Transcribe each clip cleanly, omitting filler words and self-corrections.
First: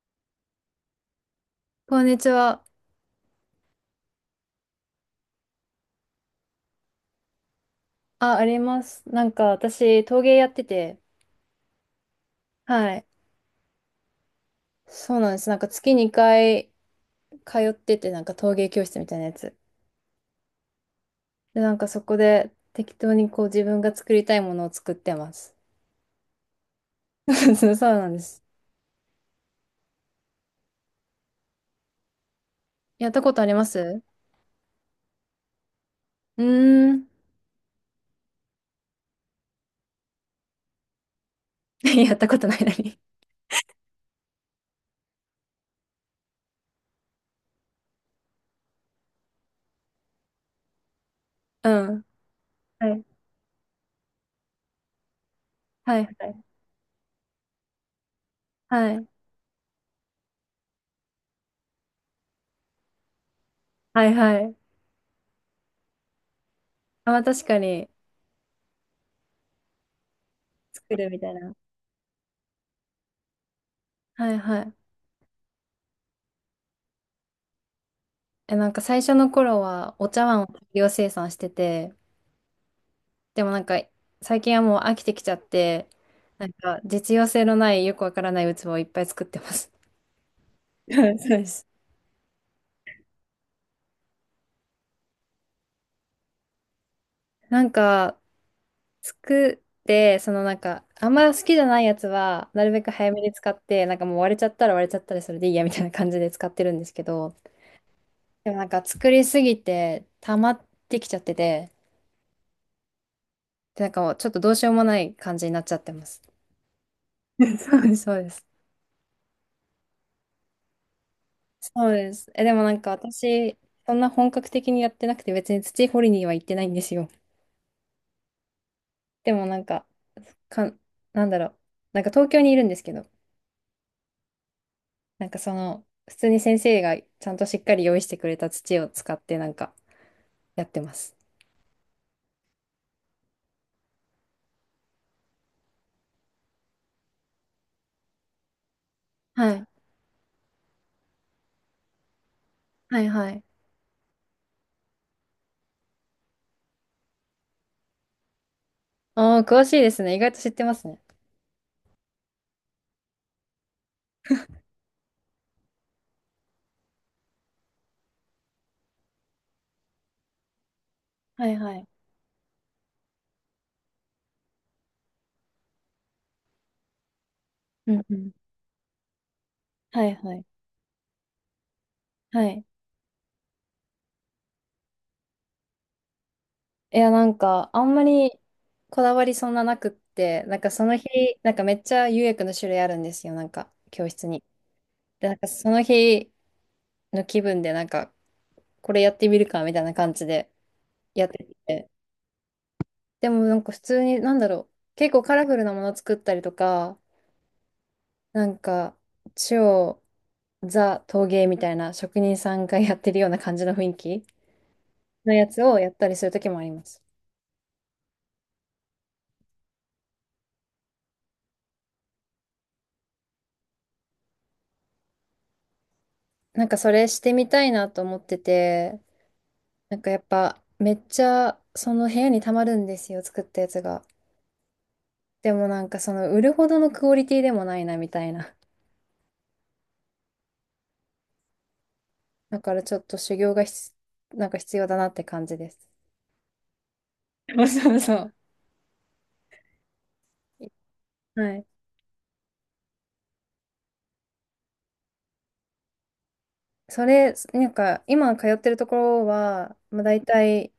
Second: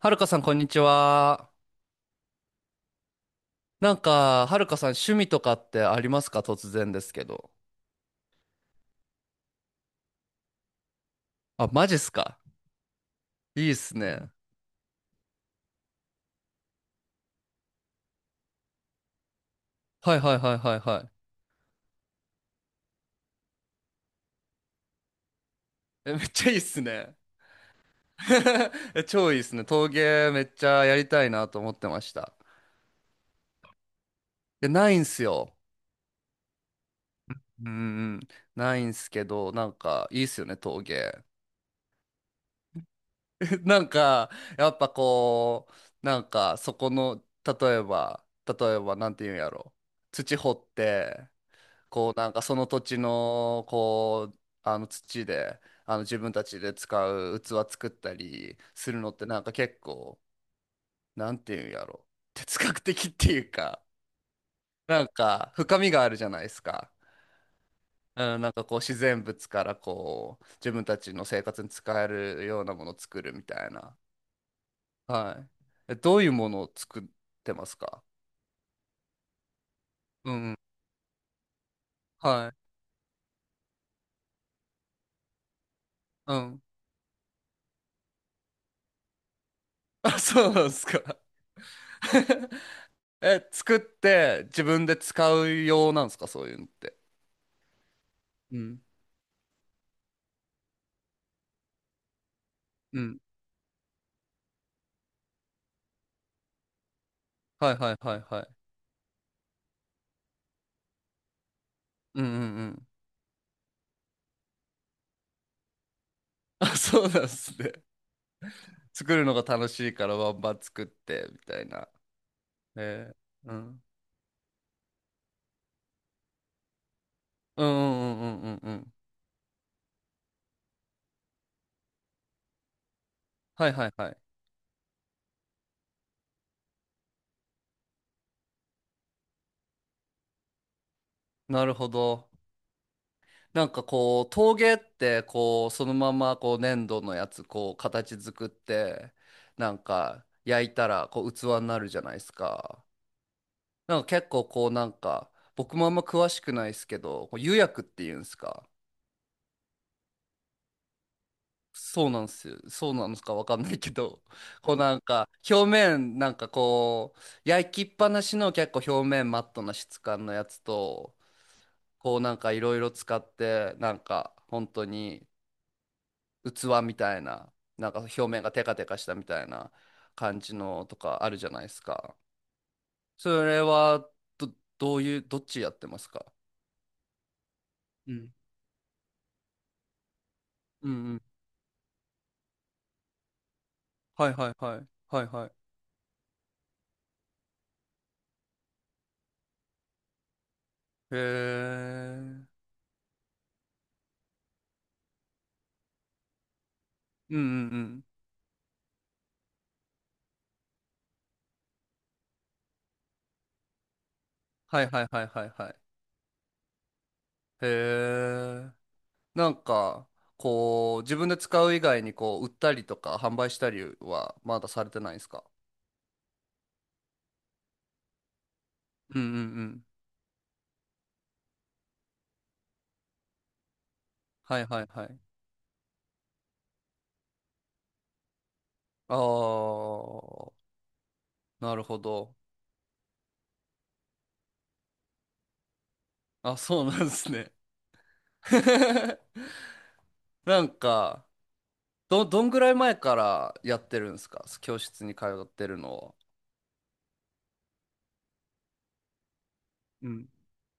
はるかさん、こんにちは。こんにちは。なんか、はるかさん、趣味とかってありますか、突然ですけど。あ、あります。私、陶芸やってて、あ、マジっすか？はい。いいっすね。そうなんです。月2回通ってて、陶芸教室みたいなやつ。はいはいはいはいはで、そこで適当にこう自分が作りたいものを作ってます。い。え、めっちゃいいっすね。そうなんです。え、超いいっすね。陶芸めっちゃやりたいなと思ってました。やったことあります？いや、ないんすよ。うーん。うんうん。ないんすけど、なんか、いいっすよね、陶芸。やったことないのに。なんか、やっぱこう、なんか、そこの、例えば、なんていうんやろ。土掘って、うん。こうなんかその土は地い。のこうあの土で、あはの、い。自は分たい。ちで使う器作ったりすはるい。のって、なんか結構、なんていうんやろ、哲学的っていうか、 はい。はい。 なんか深みがあるじゃないですか。あ、まあ確かに。うん、なんかこう自然物からこう自分作たるちみのたい生な。活に使えるようなものを作るみたいな。はいはい。はい。え、どういうものを作ってますか？え、最初の頃はお茶う碗をん。大量生産してて、はい。でも最近はもう飽きてきちゃって、うん。実用性のないよくわからない器をいっぱい作ってます。あ、そうなんです はい、か。そうです。え、作って自分で使う用なんですか、そういうのって。なんかうん、作って、そのあんま好きじゃないやつはなるべくう早ん。めに使って、もう割れちゃったら割れちゃったりそれでいいやみたいな感じで使ってるんですけど、はいはいはいはでもい。作りすぎて溜まってきちゃってて、うんうんうん。でもうちょっとどうしようもない感じになっちゃってます。あ、そうなんで すね。そうです、そうです。作るのが楽しいからバンバン作ってみたいそな。うです。え、でもえー、う私、ん。そんな本格的にやってなくて別に土掘りには行ってないんですよ。うんうんうんうんうんうん。でもか、なんだろう。東京にいるんですけど、はいはいはい。普通に先生がちゃんとしっかり用意してくれた土を使ってやってます。なるほど。なんかこう陶芸ってこうそのままこう粘土のやつこう形作って、はい。なんか焼いたらこう器になるじゃないですか。はいはい。なんか結構こうなんか、僕もあんま詳しくないですけど、こう釉薬っていうんですか。ああ、詳しいですね。意外と知ってますね。そうなんですよ。そうなのかわかんないけど、こうなんか表面なんかこう焼きっぱなしの結構表面マットな質感のやつと、はいはい。こうなんかいろいろ使ってなんか本当に器みたいな、なうんかんう表ん。面がテカテカしたみたいなはいは感い。じのとかあるじゃないですか。はい。それはど、どういう、どっちやってますか？いや、あんまうりんこだわりそんななくって、なんかそうの日、ん。めっちゃ釉薬の種類あるんですよ。教室はいに。はいはい。はいで、はその日の気分で、これやってみるかみたいな感じでい。へやってて。え。うんでも普通に、なんだろう、結構カラフルなもの作ったりとか、うんうん。なんか、超ザ陶芸みたいな職人さんがやってるような感じの雰囲気はいはいはいのはやいつはい。をやったりする時もあります。へえ。なんか、こう、自分で使う以外に、こう、売ったりとか、販売したりは、まだされてないんですか？それしてみたいなと思ってて、うんうんうん。やっぱめっちゃその部屋にたまるんですよ、作ったやつが。はいはいはい。でもその売るほどのクオリティでもないなみたいな。あー、なるほど。だからちょっと修行が必要だなって感じです。あ、そうなんです ね。そうそうそう。なんか、はい。どんぐらい前からやってるんですか、教室に通ってるのを。それ、今通ってるところは、まあ、う大ん。体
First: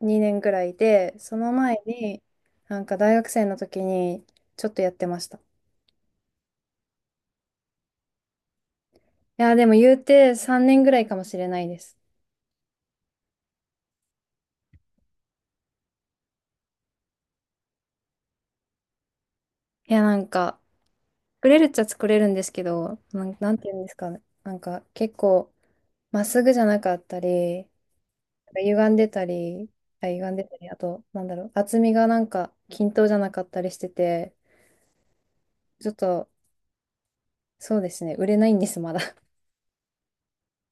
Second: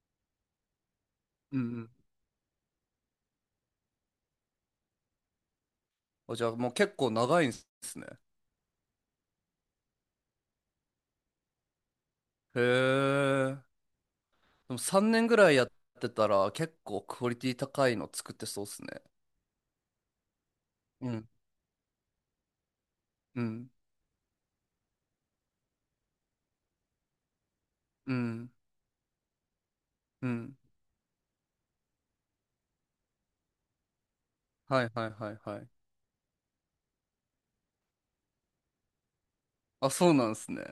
2年ぐらいで、そのうんう前ん。に、大学生の時にちょっとやってました。いあ、じゃあもう結構長いんですね。や、でも言うて3年ぐらいかもしれないです。へえ。でも3年ぐらいやってたら結構クオリティ高いの作ってそうっすね。いや、うん。作れるっちゃ作れるんですけど、うなんてん。言うんですかね。結構、まっすぐじゃなかったり、うん。歪んでたり、うん。あと、なんだろう、厚みが均等じゃなかったりしてて、はいはいはいはい。ちょっと、そうですね、売れないんです、まだ。あ、そうなんですね。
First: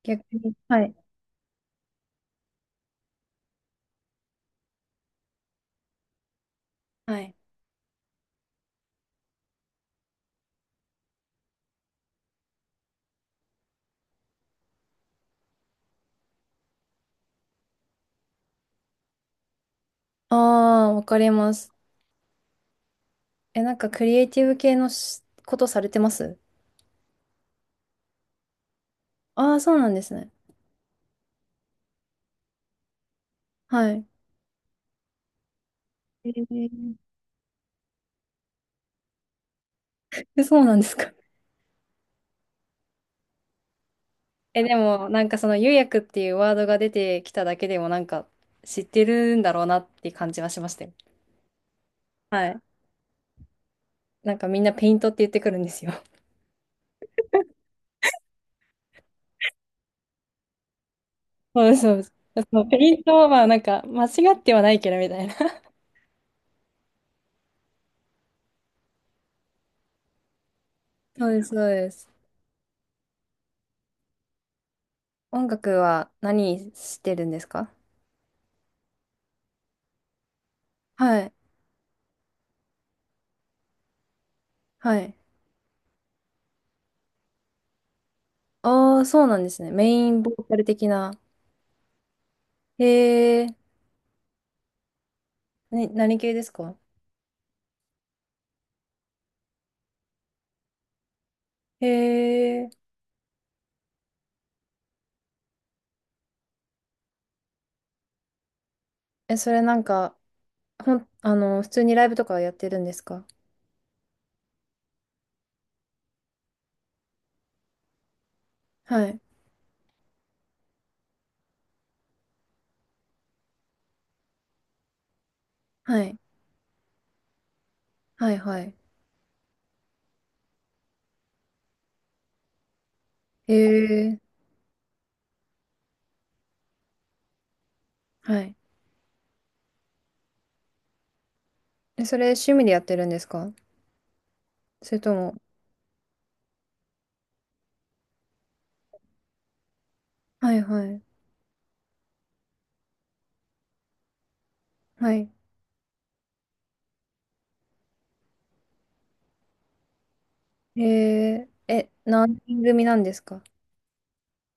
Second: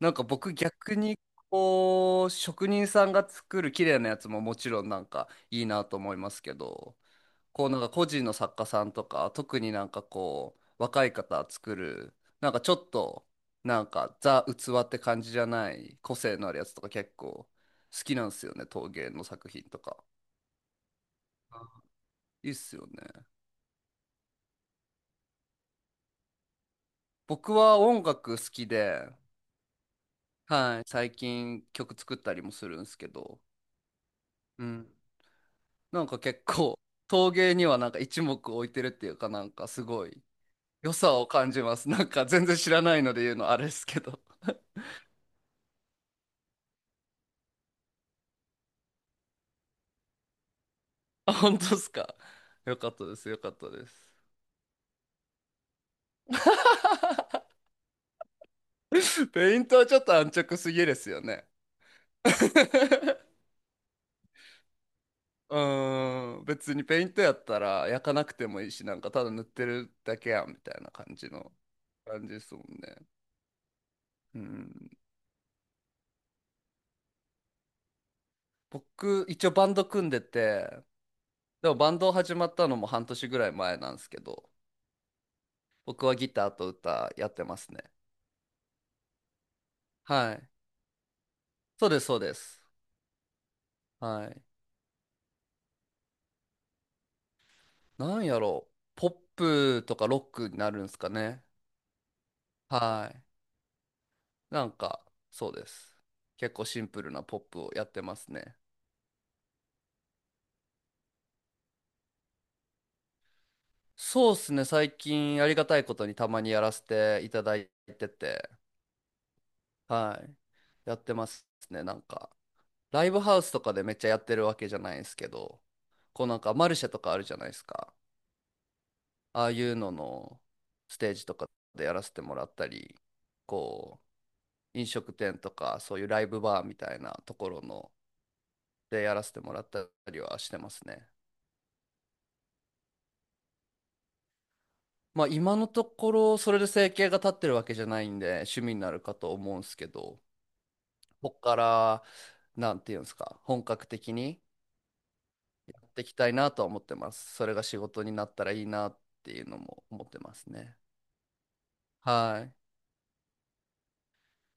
なんか逆に。僕はい。逆に、こう、職人さんが作る綺麗なやつももちろんなんかいいなと思いますけど、はい。こうなんか個人の作家さんとか特になんかこう若い方作るなんかちょっとなんかザ・器って感じじゃない個性のあるやつとか結構好きなんですよね、陶芸の作品とか。ああ、わかります。いいっすよね。え、クリエイティブ系のしことされてます？僕は音楽好きで、ああー、そうなんですね。はい、最近曲作ったりもするんですけど、はい。うん、なんかえ結構ー。陶芸にはなんか一目置いてるっていうか、なんかすごいえ、そうなんで良すか。さを感じます。なんか全然知らないので言うのあれですけど。え、でも、その釉薬っていうワードが出てきただけでも、知ってるんだろうなっていう感じはしましたよ。あ、本当ですか。はい。よかったです、よかったです。みんなペイントって言ってくるんですよ。ペイントはちょっと安直すぎですよね。そうです、そうです。そう、ペイント は間違ってはないけどみたいな。うーん、別にペイントやったら焼かなくてもいいし、なんかただ塗ってるだけやんみたいな感 そじうです、のそうです。感じですもんね。うん、音楽は何してるんですか？僕、一応バンド組んでて、はい、でもバンド始まったのも半年ぐらい前なんですけど、はい。僕はギターと歌やってますね。ああ、そうなんですね。メインボはーい。カル的な。そうです、そうです。へえ、はい。ね、何系ですか？なんやろう、ポップとかロックになるんですかね。へえ、はい。なんか、そうです。結構シンプルなポップをやってますね。え、それなんか、ほん、あの、普通にライブとかやってるんですか？そうですね、最近ありがたいことにたまにやらせていただいてて、はい、はい。やってますね、なんか。ライブハウスとかでめっちゃやってるわけじゃないんですけど、はい、こうなんかマルシェとかあるじゃないですか。はい、はい。ああいうののステージとかでやらせてもらったり、へこえ、う、飲食店とかそういうライブバーみたいなところのはい。でやらせてもらったりはしてますね。え、それ趣味でやってるんですか？それとまあも、今のところそれで生計が立ってるわけじゃないんで趣味になるかと思うんですけど、はい、はい、ここからなんていうんですか、本格的にはい。やっていきたいなとは思ってます。それが仕事になったらいいなっていうのも思ってますね。へえ、え、何は人組なんですか？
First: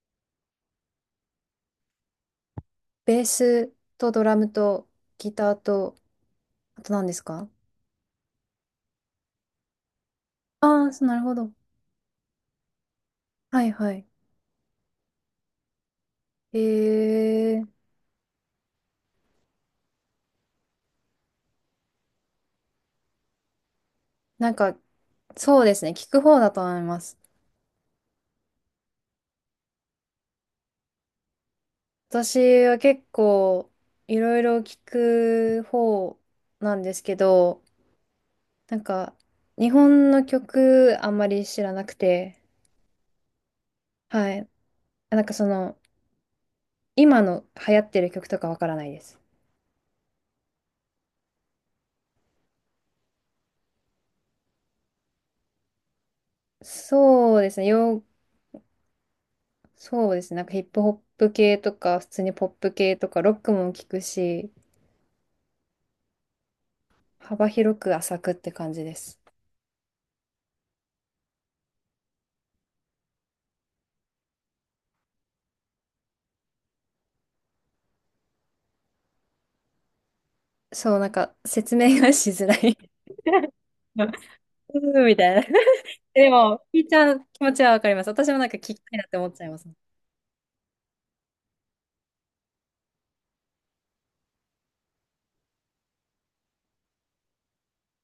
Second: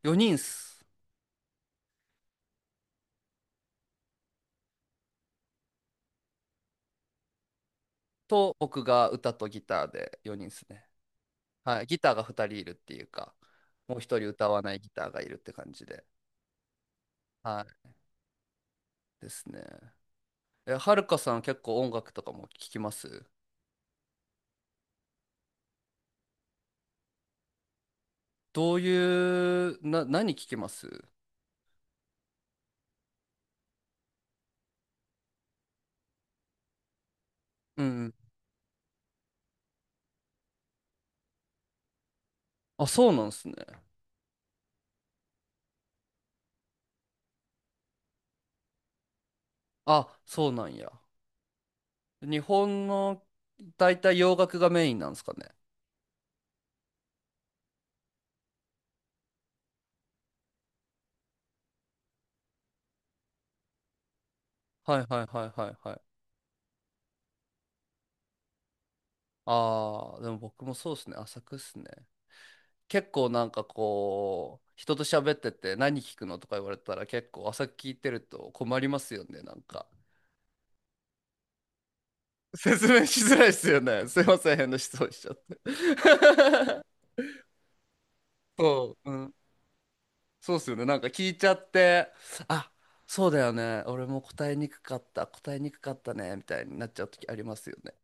い。4人っす。ベースとドラムとギターと、あと何ですか？と僕が歌とギターで4人っすああね。ー、そう、なるほど。はい。ギターが2人いるっていうか、はいはもうい。1人歌わないギターがいるって感じで。えはー、い。ですね。え、はるかさん結構音楽とかも聞きます？なんか、そうですね、聞く方だと思います。どういう、何聞きます？私は結構、いろいろ聞く方なんですけど、うん。なんか、日本の曲あんまり知らなくて、あ、そうなんですね。はい。なんかその、今の流行ってる曲とかわからないです。あ、そうなんや。日本の、大体洋楽がメインなんですかね。そうですね、洋、そうですね。ヒップホップ系とか、普通にポップ系とか、ロックも聞くし、はいはいはいはいはい。幅広く浅くって感じです。ああ、でも僕もそうですね。浅くっすね。結構なんかこう、人と喋ってて何聞くのとか言われたら結構浅く聞いてると困りますよね、なんか。そう、説明がしづらい。 説明しづらい っすよね。すいません、変な質うん問みしちたゃいっな。て。でも、聞いち ゃう気持ちはわかります。私も聞きたそいなっう。うて思っん、ちゃいます。そうっすよね。なんか聞いちゃって、あ、そうだよね、俺も答えにくかった、答えにくかったね、みたいになっちゃう時ありますよね。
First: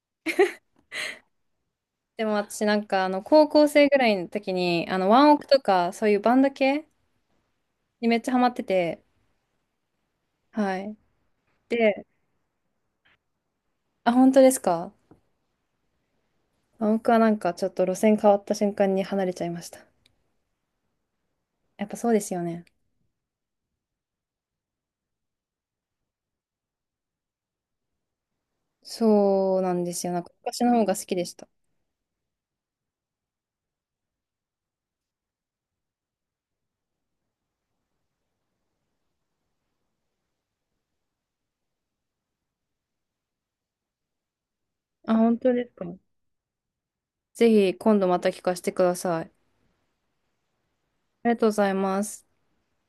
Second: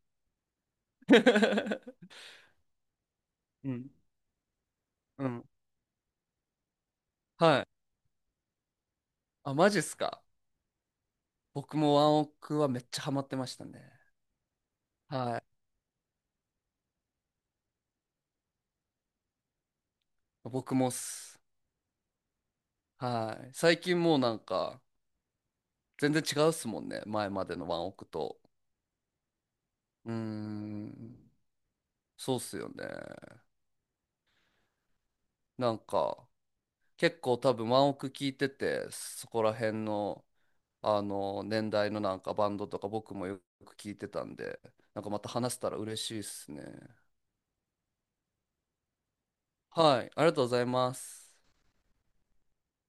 でも私高校う生ん。ぐらいの時に、あの、ワうンオん。クとか、そういうバンド系はい。にめっちゃハマってて、あ、マジっすか。はい。僕もワで、ンオクはめっちゃハマってましたね。あ、本当ですか？はい。ワンオクはちょっと路線変わった瞬間に離れちゃいました。僕もっす。やっぱそうですよね。はい。最近もうなんか、全然違うっすもんね、前までのワンオクと。そうなんですうよ。ー昔の方が好きでん。した。そうっすよね。なんか、結構多分ワンオク聞いてて、そこら辺の、あの年代のなんかバンドとか僕もよく聞いてたんで、なんかあ、また本当話せでたすらか。嬉しいですね。ぜひ今度また聞かせてください。はい、ありがとうございまあす。りがとうございます。